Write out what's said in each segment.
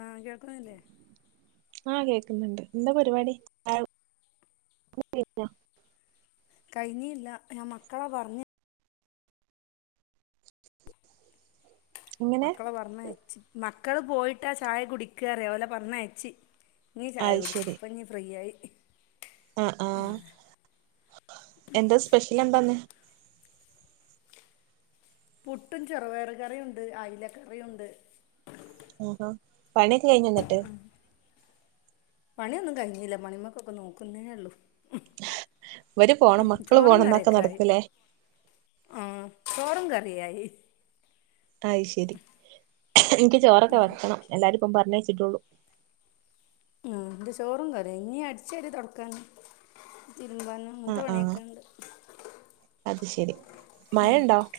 ആഹ് കേൾക്കുന്നില്ലേ ആ കേ ക്ക്ന്ന്ണ്ട് എന്താ പരിപാടി കഴിഞ്ഞീ ഇല്ല ഞാൻ മക്കളെ പറഞ്ഞ് എങ്ങനെ മക്കളെ പറഞ്ഞയച്ചി മക്കള് പോയിട്ടാ ചായ കുടിക്കറേ ഓലെ പറഞ്ഞ അയ്ച്ചി നീ ചായ കുടിച്ച് ഇപ്പ നീ ഫ്രീ ആയി ആ ആഹ് എന്താ സ്പെഷ്യൽ എന്താന്ന് പുട്ടും ചെറുവയറ കറിയുണ്ട് അയിലക്കറിയുണ്ട് ആഹാ പണിയൊക്കെ കഴിഞ്ഞോന്നിട്ട് പണിയൊന്നും കഴിഞ്ഞില്ല പണിമക്കൊക്കെ നോക്കുന്നേ ഉള്ളു ഇവര് പോണം മക്കള് ചോറും പോണം എന്നൊക്കെ കറിയൊക്കെ ആയി നടത്തില്ലേ ആഹ് ചോറും കറിയായി അയ്ശരി എനിക്ക് ചോറൊക്കെ വെക്കണം എല്ലാരും ഇപ്പം പറഞ്ഞയിച്ചിട്ടുള്ളൂ ആ എന്റെ ചോറും കറി ഇനി അടിച്ചാരി തൊടക്കാന് തിരുമ്പാന് അങ്ങനത്തെ ആഹ് ആഹ് പണിയൊക്കെ ഇണ്ട് അത് ശരി മഴയുണ്ടോ ആഹ്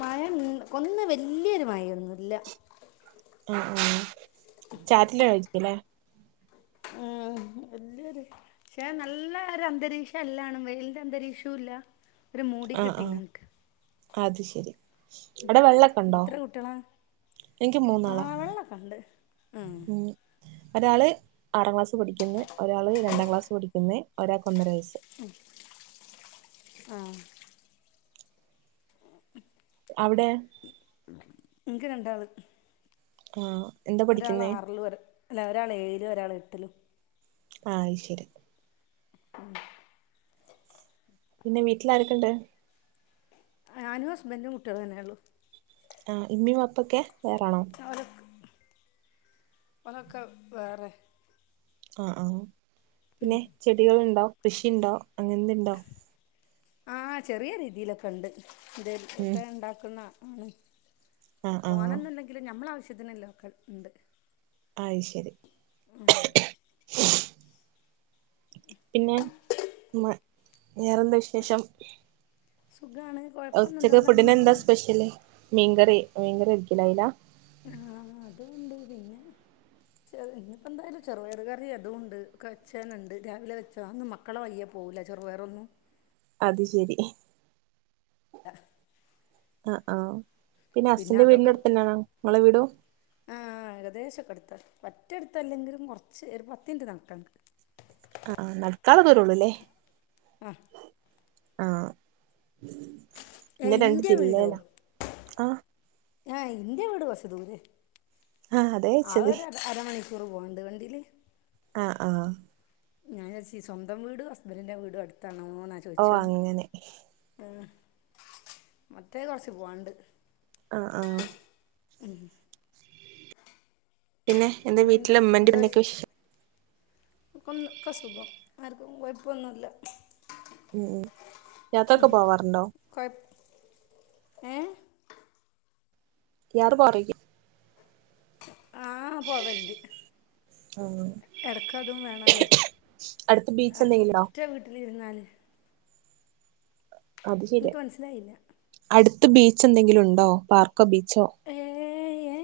മഴ ഇന്ന് കൊന്ന് വല്യോരു മഴൊന്നുംല്ല ആ ആ ചാറ്റലായിരിക്കുലെ ആ വല്യോരു പക്ഷെ നല്ല ഒരു അന്തരീക്ഷം അല്ലാണ് വെയിലിന്റെ അന്തരീക്ഷവും ഇല്ല ഒരു മൂടി ആഹ് കിട്ടി ആഹ് ഇങ്ങനിക്ക അത് ശെരി അവിടെ വെള്ളൊക്കെ ഒണ്ടോ എത്ര കുട്ടികളാ എനിക്ക് ആ മൂന്നാളാ വെള്ളമൊക്കെ ഉണ്ട് ഉം ഒരാള് ആറാം ക്ലാസ്സ് പഠിക്ക്ന്ന് ഒരാള് രണ്ടാം ക്ലാസ്സ് പഠിക്ക്ന്ന് ഒരാക്ക് ഒന്നര വയസ്സ് ആ അവ്ടെയോ? ഇൻക്ക് രണ്ടാള് ആ ഒരാൾ ആറിലും ഒര് അല്ല ഒരാൾ ഏഴിലും ഒരാൾ എട്ടിലും ആ അയ്ശരി ഉം പിന്നെ വീട്ടില് ആരൊക്കെണ്ട് ഞാനും ഹസ്ബന്റും കുട്ട്യാളും തന്നെ ഒള്ളു ആ ഇമ്മിം വാപ്പൊക്കെ വേറാണോ ഓരൊക്കെ വേറെ ആ ആ പിന്നെ ചെടികള്ണ്ടോ കൃഷിണ്ടോ അങ്ങനെന്തെണ്ടോ ആ ചെറിയ രീതിയിലൊക്കെണ്ട് ഇത് ഉം ഒക്കെ ഇണ്ടാക്ക്ണ ആണ് ആഹ് ആഹ് തോനെഒന്ന്ല്ലെങ്കിലും ഞമ്മളാവശ്യത്തിന് ഇള്ളെ ഒക്കെ ഇണ്ട് അയ് ശരി പിന്നെ മ് വേറെന്താ വിശേഷം സുഖമാണ് ഉച്ചക്ക് കുഴപ്പമൊന്നുമില്ലാതെ അങ്ങനെ ഫുഡിനെന്താ പോണ് സ്പെഷ്യല് മീൻകറി മീൻകറി ഒരിക്കലാവൂല ആഹ് ച്ചെറ് ഇന്ന്പ്പെന്തായാലും ചെറുപയറ് കറി അതുംണ്ട് ഒക്കെ വെച്ചതന്നെണ്ട് രാവിലെ വെച്ചതാ അതൊന്നും മക്കളെ വഴിയെ പോവൂ ല ചെറുപയറൊന്നും അത് ശരി ആ അ ആ പിന്നെ അച്ഛന്റെ വീടിന്റെ അതൊക്കെ അട്ത്തന്നാണോ ഇങ്ങളെ വീട് പറ്റേട്ത്തല്ലെങ്കിലും കൊർച്ച് ഒരു പത്തിൻറ്റ് നടക്കാണ്ട് ആഹ് നടക്കാനൊള്ള ദൂര ഒള്ളൂല്ലെ ആ ആ ഇന്റെ രണ്ട് ജില്ലേലാ ആഹ് ആ ഇന്റെ വീട് കൊർച്ച് ദൂരെ ആഹ് അതാ ചോയിച്ചത് അതൊര് അരമണികൂർ ക്കൂറ് പോവാണ്ട് വണ്ടീല് ആ ആ ഞാൻ വിചാര്ച്ച് സ്വന്തം വീട് ഹസ്ബന്റിന്റെ വീട് അട്ത്താന്ന് ത്താണോന്ന ഓഹ് ചോയ്ച്ചത് ന്ന് അങ്ങനെ ഏ മറ്റേത് കൊർച്ച് പോവാണ്ട് അ ആ ഉം പിന്നെ എന്താ വീട്ടിലെ ഇമ്മന്റിം ഇപ്പന്റിം ഒക്കെ വിശേഷം ഒന്നും ഒക്കെ സുഖം ആർക്കും കൊഴപ്പൊന്നുല്ല ഉം യാത്രൊക്കെ പോവാറുണ്ടോ കുഴപ്പ ഏ [unintelligible] ആ പോവൽണ്ട് ഉം എടക്ക് അതും വേണല്ലോ അടുത്ത് ബീച്ച് എന്തെങ്കിലുണ്ടോ പറ്റെ വീട്ടിലിര്ന്നാലെയ് ഇൻക്ക് മൻസിലായില്ല ട്ത്ത് ബീച്ച് എന്തെങ്കിലും ഉണ്ടോ പാർക്ക് ഏ ഏ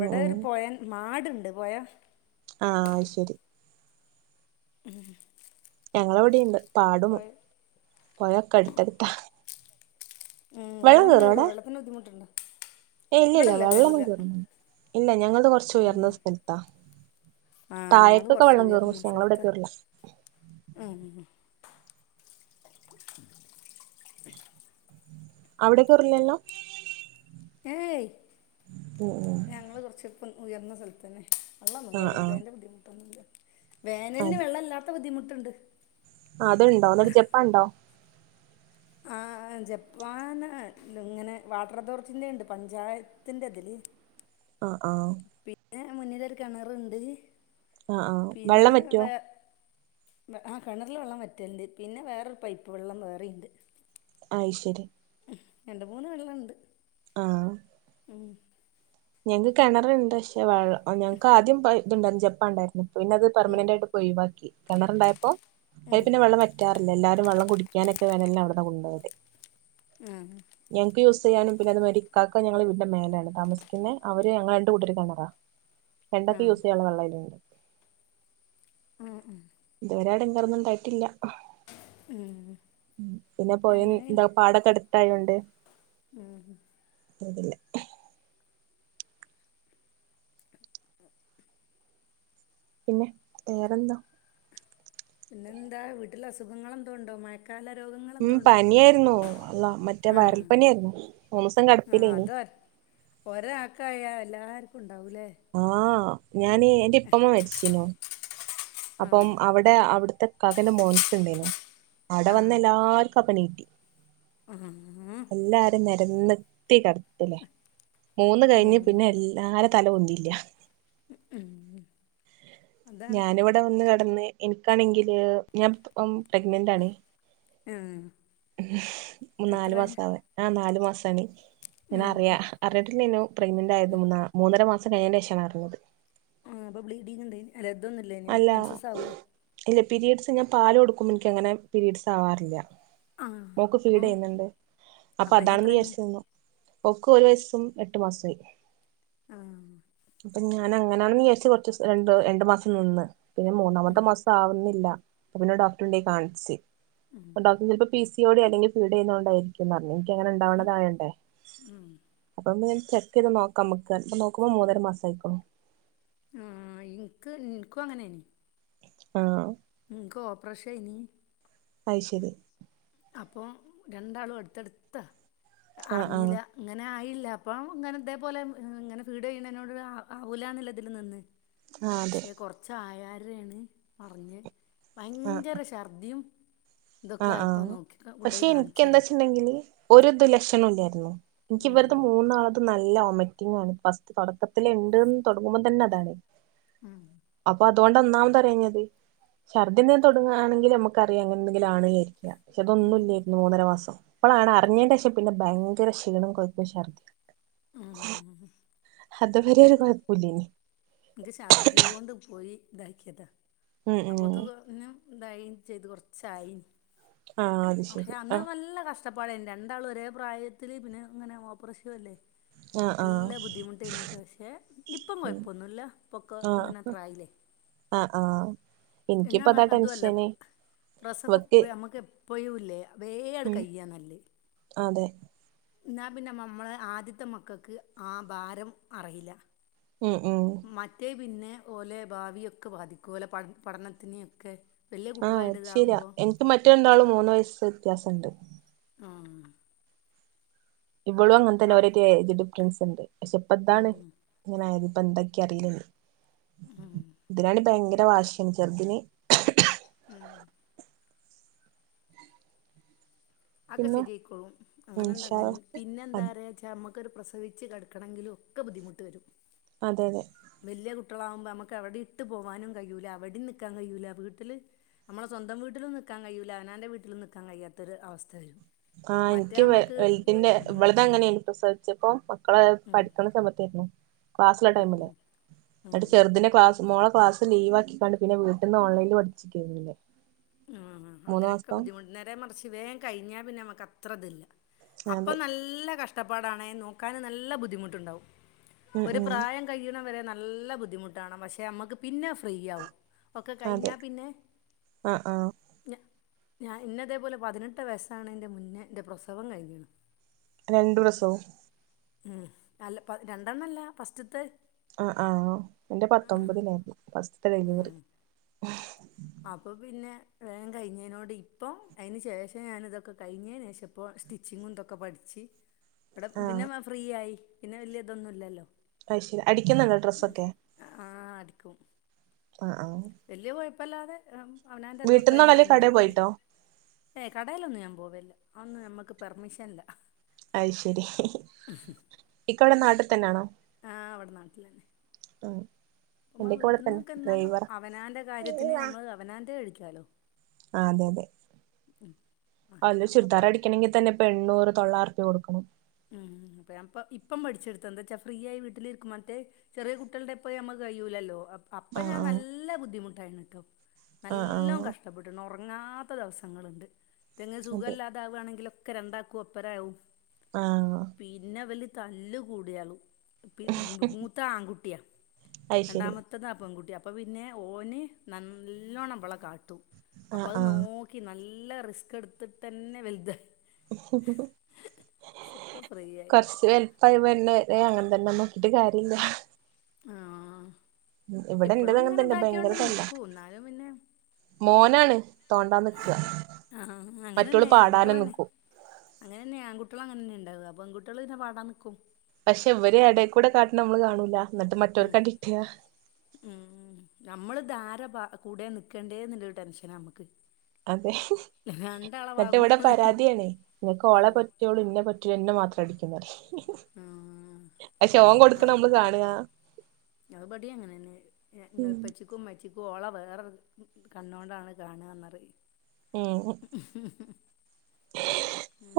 ഉം ഉം ഒരു പൊഴെന്നെ ആട്ണ്ട് പൊഴ ആ ശരി ഉം ഞങ്ങളെ എവിടെ ഇണ്ട് പാടും, പോയൊക്കെ അടുത്തടുത്താ. ഉം വെള്ളം കേറോ കയറുമോ ടെ, വെള്ളത്തിന് ബുദ്ധിമുട്ടുണ്ടോ ഏ ഇല്ലില്ല ഇവിടെല്ല വെള്ളൊന്നും കയറൂല കേർല്ല ഞങ്ങള് കൊറച്ച് ഉയർന്ന സ്ഥലത്താ ആ, ഞങ്ങള് താഴേക്കൊക്കെ കൊറച്ച വെള്ളം കേറും ഉയർന്ന പക്ഷെ ഞങ്ങളവിടെ സ്ഥലത്താ, കേറില്ല ഉം [unintelligible] അവിടെ കേർല്ലല്ലോ. ഏയ്, ഉം ഞങ്ങള് കൊറച്ച് അൽപ്പം ഉയർന്ന സ്ഥലത്ത വള്ളൊന്നും ആഹ് കയറൂല്ല ആഹ് അതിന്റെ ബുദ്ധിമുട്ടൊന്നുമില്ല. വേനലിന് വെള്ളം ഇല്ലാത്ത ബുദ്ധിമുട്ടുണ്ട്. അത്ണ്ടോ ന്നിട്ട് ജപ്പാൻ ഉണ്ടോ ഉം ആ ജപ്പാൻ ഇങ്ങനെ വാട്ടർ അതോറിറ്റീന്റെറെ ഉണ്ട് പഞ്ചായത്തിന്റെ അതില് ആ, ആ മുന്നില് ഒരു കിണറുണ്ട് ആ, ആ, വെള്ളം പിന്നെ വറ്റോ വേ ആ കിണറില് വെള്ളം വറ്റലണ്ട്, പിന്നെ വേറൊരു പൈപ്പ് വെള്ളം വേറെയുണ്ട്. അത് ശരി രണ്ട് മൂന്ന് വെള്ളം ഉണ്ട് ആ ഉം ഞങ്ങക്ക് കിണറുണ്ട് പക്ഷേ വെള്ള ഞൾക്ക് ആദ്യം ഇതുണ്ടായിരുന്നു ജപ്പാൻ ഉണ്ടായിരുന്നു പിന്നെ അത് പെർമനന്റായിട്ട് പ്പോ ഓയ് വാക്കി, കിണർ ഉണ്ടായപ്പോ അയ് പിന്നെ വെള്ളം വറ്റാറില്ല എല്ലാരും വെള്ളം കുടിക്കാനൊക്കെ വേനലിന് അവിടെന്ന് കൊണ്ട പോകല് ഉ ചെയ്യാനും പിന്നെ അത്‌ മാതിരി ഇക്കാക്ക ഞങ്ങൾ വീടിന്റെ മേലാണ് താമസിക്കുന്ന, അവര് ഞങ്ങൾക്ക് രണ്ടുകൂട്ടര് ക്കൊള്ള കിണറാ. ആ രണ്ടുപേർക്കും യൂസ് ചെയ്യാനുള്ള വെള്ള അതിൽ ഉണ്ട് ഉം ഒരാട്ങേറൊന്നും ഉണ്ടായിട്ടില്ല ഉം പിന്നെ പോയിം ന്ത പാടൊക്കെ അടുത്ത് ത്തായൊണ്ടേയ് ഉം [unintelligible] പിന്നെ വേറെന്താ പിന്നെ എന്താ വീട്ടില് അസുഖങ്ങൾ എന്തോ ഉണ്ടോ മാ മഴകാല രോഗങ്ങൾ ഉം എന്തോ ഉണ്ടോ, പനിയായിരുന്നു അള്ളാ മറ്റേ ആ വയറൽ പനിയായിരുന്നു മൂന്ന് ദിവസം ആ കിടപ്പിലേനി അതോ ഒരാക്കായ എല്ലാർക്കുണ്ട് ആ, ഞാന് എന്റെ ഇപ്പമ്മ മരിച്ചിനോ ആ അപ്പം അവിടെ അവിടുത്തെ ഇക്കാകന്റെ മോനക്ക് ഇണ്ടേനു ആടെ വന്ന എല്ലാർക്കും കപ്പനീട്ടി ആഹ് [unintelligible] കടത്തില്ലേ, മൂന്ന് കഴിഞ്ഞ് ഉം പിന്നെ എല്ലാരും തല പൊന്തില്ല ഉം ഞാനിവിടെ വന്ന് കെടന്ന് എനിക്കാണെങ്കില് ഞാൻ പ്രഗ്നന്റ് ആാണ് ആ എത്ര മൂന്നാല് മാസാവാ, ആ നാലു മാസാണെ ഞാൻ ഉം അറിയ അറിയട്ടില്ലേനു പ്രഗ്നന്റ് ആയത്, മൂന്നാ മൂന്നര മാസം കഴിഞ്ഞേന് ശേഷാണ് അറിഞ്ഞത് ആ, അപ്പൊ ബ്ലീഡിങ് ഇണ്ട് അല്ല ഇതൊന്നും ഇല്ലെനോ അല്ല മെൻസസ് ആവോ ഇല്ല പീരീഡ്സ് ഞാൻ പാല് കൊടുക്കുമ്പ എനിക്കങ്ങനെ പീരീഡ്സ് ആവാറില്ല. ആഹ് മോക്ക് ഫീഡ് അപ്പം ചെയ്യുന്നിണ്ട് അപ്പൊ അപ്പം അതാണെന്ന് അയിനെത്രയാണ് വിചാരിച്ചു നിന്നു ഓക്ക് ഒരു വയസും എട്ടു മാസായി ആഹ് ആപ്പോ ഞാ ഞാൻ അങ്ങനെയാണെന്ന് വിചാരിച്ചു കൊറച്ച് രണ്ട് രണ്ടു മാസം നിന്ന് പിന്നെ മൂന്നാമത്തെ ഉം മാസം ആവുന്നില്ല. പ്പൊപിന്നെ, ഡോക്ടർണ്ടോയി, കാണിച്ച്, ഉം [unintelligible] പിസിഒടി അല്ലെങ്കി, ഫീടെയുന്നുണ്ടായിരിക്കുംന്നറഞ്ഞു, നിക്കങ്ങനെ, ണ്ടാവ്ണതായൊണ്ടേയ്, ഉം അപ്പൊ ചെക്ക് ചെയ്ത് നോക്കാ മ്മക്ക് ഇപ്പ നോക്കുമ്പോ മൂന്നര മാസം ആയിക്കിണ് ആ ഇൻക്ക് ഇൻക്കും അങ്ങനായ്ന് ആ ൻക്കോപ്രേശായിന് അത് ശരി അപ്പൊ രണ്ടാളും അടുത്തടുത്ത, ആഹ് ആഹ് അറിഞ്ഞിലാ, അങ്ങനെ ആയി ല്ലെ, അപ്പം ഇങ്ങനെ ഇതേപോലെ ഇങ്ങനെ [unintelligible] ആവൂലാന്നിള്ള തില് നിന്ന് ആഹ് അതെ പക്ഷെ കൊറച്ച ആായാരാണ് പറഞ്ഞ് ഭയങ്കര ശർദിയും ആ ആ പക്ഷെ എനിക്ക് കാണിച്ചതാ എന്താച്ച്ണ്ടെങ്കില് ഒരിദും ലക്ഷണൊല്ലായിരുന്നു. ഉം ഇൻക്കിവരത് മൂന്നാളതും നല്ല നല്ല ഒമിറ്റിങ്ങാണ് ഫസ്റ്റ് തുടക്കത്തിലിണ്ട്ന്ന് തൊടങ്ങുമ്പോ, തന്നെ അതാണ് ആ അപ്പൊ അതുകൊണ്ട് ഒന്നാമത്, അറിയാഞ്ഞത് ശർദി തുടങ്ങുകയാണെങ്കി നമുക്കറിയാ ലാണരിക്ക പക്ഷെ അതൊന്നുംല്ലായിരുന്നു മൂന്നര മാസം, ഇപ്പോളാണ് അറിഞ്ഞെന്റെശേഷം പിന്നെ ഭയങ്കര ക്ഷീണം [unintelligible] ഉം അത് വരെ ഒരു കൊഴപ്പില്ലേനു ഇൻക്ക് ശർദ്ധിയോണ്ട് പോയി ഇതാക്കിയത ഉം ഉം അപ്പൊതക്കും ന്തായി ചെയ്ത് കൊറച്ചായി ആഹ് അത് പക്ഷെ ശരി അന്ന് ആഹ് നല്ല കഷ കഷ്ടപ്പാട രണ്ടാളും ഒരേ പ്രായത്തില് പിന്നെ ങ്ങനെ ഓപ്പറേഷനും അല്ലേ. ആഹ് എല്ലാ ആഹ് ബുദ്ധിമുട്ടേയ്ഞ്ഞിട്ടൊ ഷെ ഇപ്പം കൊയപ്പൊന്നുല്ല. ആ ഹ് ആ ആ. എന്നാ അതുഅല്ല പ് പ്രസവം ഇവക്ക് നമ്മുക്ക് എപ്പയും ഇല്ലെ ഉം വേയട്കയ്യനല്ലെ അതെ ന്നാ പിന്നെ മമ്മളെ ആദ്യത്തെ മക്കക്ക് ആ ഭാരം അറീല്ല. ഉം ഉം മറ്റേ പിന്നെ ഓലെ ഭാവിയൊക്കെ ബാധിക്കും ഓലെ പഠനത്തിനെയൊക്കെ വലിയ ആഹ കുട്ടികളായിട്ട് ശരിയാ ഇതാകുമ്പോൾ എനിക്ക് മറ്റേണ്ടാളും മൂന്നയസ് വ്യത്യാസുണ്ട്. ആ ഇവളും അങ്ങനെ ആ തന്നെ ഓറേറ്റ് ഏജ് ഡിഫറൻസ്ണ്ട് പക്ഷെപ്പ ഇതാണ് ഉം ഇങ്ങനായത് ഇപ്പ ന്തൊക്കെ അറിയില്ലന്ന് ഉം ഇതിനാണ് ഭയങ്കര വാശി ചെറുതിന് ഉം അക്കെ, പിന്നെ സെരിയയിക്കോളും, അങ്ങനെണ്ട ഇൻഷാ അല്ലാഹ് പിന്നെന്താ അത് പറയച്ചമ്മക്ക് പ്രസവിച്ച് കെടക്കണെങ്കിലും ഒക്കെ ബുദ്ധിമുട്ട് വരും. അതെ, അതെ. വീട്ടിലകുമ്പോ, നമ്മക്ക്, വെടെ ഇട്ട് പോകാനും കയൂല അവിടെമ് നിക്കാനും കയ്യൂല വീട്ടില് നമ്മള സ്വന്തം വീട്ടിലും നിക്കാൻ കയ്യൂല അവനാന്റെ വീട്ടിലും നിക്കാൻ കയത്തൊരുസ്ഥ ആഹ്, എനിക്ക് ഇപ്പ- വെൽതിന്റെ ഉം ഇവളതങ്ങനെ എനി പ്രസദിച്ചപ്പോ മക്കളെ, ഉം പഠിക്കണ സമയത്തായിരുന്നു, ക്ലാസ്സള്ള ഉം ടൈമില് എന്നിട്ട് ഉം ചെറുതിന്റെ ക്ലാസ് മോള ക്ലാസ് ലീവ് ആക്കിക്കാണ്ട് പിന്നെവീട്ടന്ന് ഓൺലൈൽ പഠിച്ചിക്കിരുന്നില്ലേ ആ, അങ്ങനെയൊക്കെ ബുദ്ധിമുട്ട് നേരെ മറച്ച് വേൻ, കഴിഞ്ഞാ പിന്നെ മ്മക്ക് അത്ര ഇതില്ല. അപ്പ അതെ നല്ല കഷ്ടപ്പാടണ നോക്കാന് നല്ല ബുദ്ധിമുട്ടുണ്ടാവും ഉം ഒരു, ഉം പ്രായം കഴിയണം വരെ നല്ല ബുദ്ധിമുട്ടാണ് പക്ഷെ നമ്മക്ക് പിന്നെ ഫ്രീയാവും ഒക്കെ കഴിഞ്ഞ അതെ പിന്നെ ആഹ് ആഹ് ഞാൻ, ഇന്നതേപോലെ പതിനെട്ട് വയസ്സാണ് എൻന്റെ മുന്നേ ന്റെ പ്രസവം കഴിഞ്ഞിണ്. രണ്ട്, പ്രസവും ഉം, അല്ല രണ്ടെണ്ണംല്ല ഫസ്റ്റത്തെ ആ, ആഹ എന്റെ, പത്തൊമ്പതിലായിരുന്നു, ഫസ്റ്റ്, ഉം ഡെലിവറി. അപ്പൊ, പിന്നെ, ൻ, കഴിഞ്ഞതിനോട്, ഇപ്പൊ, അതിനന്, ശേഷം, ഞാൻ, ഇതൊക്കെ, കഴിഞ്ഞേനെഷപ്പോ സ്റ്റിച്ചിങ്ങുംന്തൊക്കെ, പഠിച്ച്, ഇവിടെ ആഹ് പിന്നെ, ഫ്രീ ആയി, പിന്നെ വലിയ, ഇതൊന്നുല്ലല്ലോ അയ്ശരി, അടിക്കുന്നുല്ലോ, ഡ്രസ്സൊക്കെ ക്കും ആ, ആഹ്. അപ്പംല്ലാതെ അവനാൻ്റെ ഇതൊക്കെ വീട്ടിൽന്നാണോ ഞാൻ അല്ലേ തന്നെ കടേ എടുക്കരുത് പോയിട്ടോ ഏയ് കടയിലൊന്നും ഞാൻ പോകും ഒന്നന്ന് ഞമ്മുക്ക് പെർമിഷൻല്ല അത് ശരി ഇക്ക അവിടെ നാട്ടിൽ തന്നൊണോ ആഹ അവിടെ നാട്ടില തന്നെ ആഹ് ഇപ്പമ്മ എന്റെക്ക ഇവിടെ വീട്ടിൽ തന്നെ നിന്നൊക്കെ എന്നാലോ ഡ്രൈവറാ അവനാന്റെ കാര്യത്തിന് നമ്മള് അവനാന്റെ കഴിക്കാലോ ആ അതെ അതെ അല്ല ആ ചുരിദാർ അപ്പം അടിക്കണമെങ്കിൽ തന്നെ ഇപ്പൊ എണ്ണൂറ് തൊള്ളാർ കൊടുക്കണം ഉം അപ്പം ഇപ്പം പഠിച്ചെടുത്ത എന്താ വച്ചാ ഫ്രീ ആയി വീട്ടിലിരിക്കും മറ്റേ ചെറിയ കുട്ടികളുടെപ്പോ നമുക്ക് കയ്യൂലല്ലോ അപ്പൊ ഞൻ ആഹ് നല്ല ബുദ്ധിമുട്ടായി ട്ടോ ആഹ് ആഹ് നല്ല ആഹ് കഷ്ടപ്പെട്ട റങ്ങാത്ത ദിവസങ്ങളുണ്ട്. ഇതിന്റെ ങ്ങക്ക് അതെ സുഖല്ലാതകുകയാണെങ്കിൽ ഒക്കെ രണ്ടാക്കും ഒപ്പരകവും ആഹ് പിന്നെ വല് തല്ല് കൂടിയളു പി മൂത്ത ആൺകുട്ടിയാ അയ്ശരി രണ്ടാമത്തത് പെൺകുട്ടിയ അപ്പ പിന്നെ ഓന് നല്ലോണംഇവളെ കാട്ടു അപ്പ ആഹ് അത് ആഹ് നോക്കി ന നല്ല റിസ്ക് എടുത്തിട്ട് തന്നെ വലുത ഇപ്പൊ ഫ്രീ ആയി കൊറച്ച് വലുപ്പമായി വര്ണ അത അങ്ങനെ തന്നെ നോക്കിട്ട് കാര്യമില്ല ആഹ് ഇവിടെ എന്റത് ഇപ്പളും അങ്ങനെ ഇങ്ങനെ തന്നെ ഇതാക്കിയോണ്ട് ഭയങ്കര തല്ലാ നിക്കൂ എന്നാലും പിന്നെ മോനാണ് തോണ്ടാൻ നിക്ക ആഹ അങ്ങനെ മറ്റോള് തന്നെ ആണ്കുട്ടികൾ പാടാനും തന്നെ നിക്കും അങ്ങനെന്നെ ആണ് കുട്ടികള അങ്ങനന്ന ഇണ്ടാവുക പെങ്കുട്ടികൾ ഇങ്ങെ പാടാനിക്കും പക്ഷെ ഇവരെ ഇടക്കൂടെ കാട്ടണ നമ്മള് കാണൂല എന്നിട്ട് ഉം മറ്റവർക്കടിട്ടയാ [unintelligible] കൂട നിൽക്കേണ്ടേന്നുള്ളരു ടെൻഷന നമുക്ക് അതെ എന്നിട്ട് ഭാഗവും ഇവിടെ പരാതിയണേ ഇങ്ങക്ക് ഓളെ ആഹ് പറ്റുള്ളു ഇന്നെ പറ്റ ന്നെ മാത്രം അടിക്കുള്ളൂ പറി. ആഹ് പക്ഷെ ഓൻ കൊടുക്കുന്ന നമ്മള് കാണ അ ബാട്യ അങ്ങനെന്നെ ഇപ്പച്ചിക്കും ഇമ്മച്ചിക്കും ഓള വേറെ കണ്ണോണ്ടാണ് കാണുകന്നറി ഉം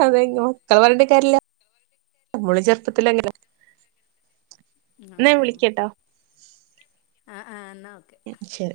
അതെ മക്കള് പറഞ്ഞണ്ട കാര്ല്ല നമ്മള ചെറുപ്പത്തിലങ്ങ എന്നാ വിളിക്കട്ടോ ആഹ ആഹ എന്നാ ഓക്കെ. ശരി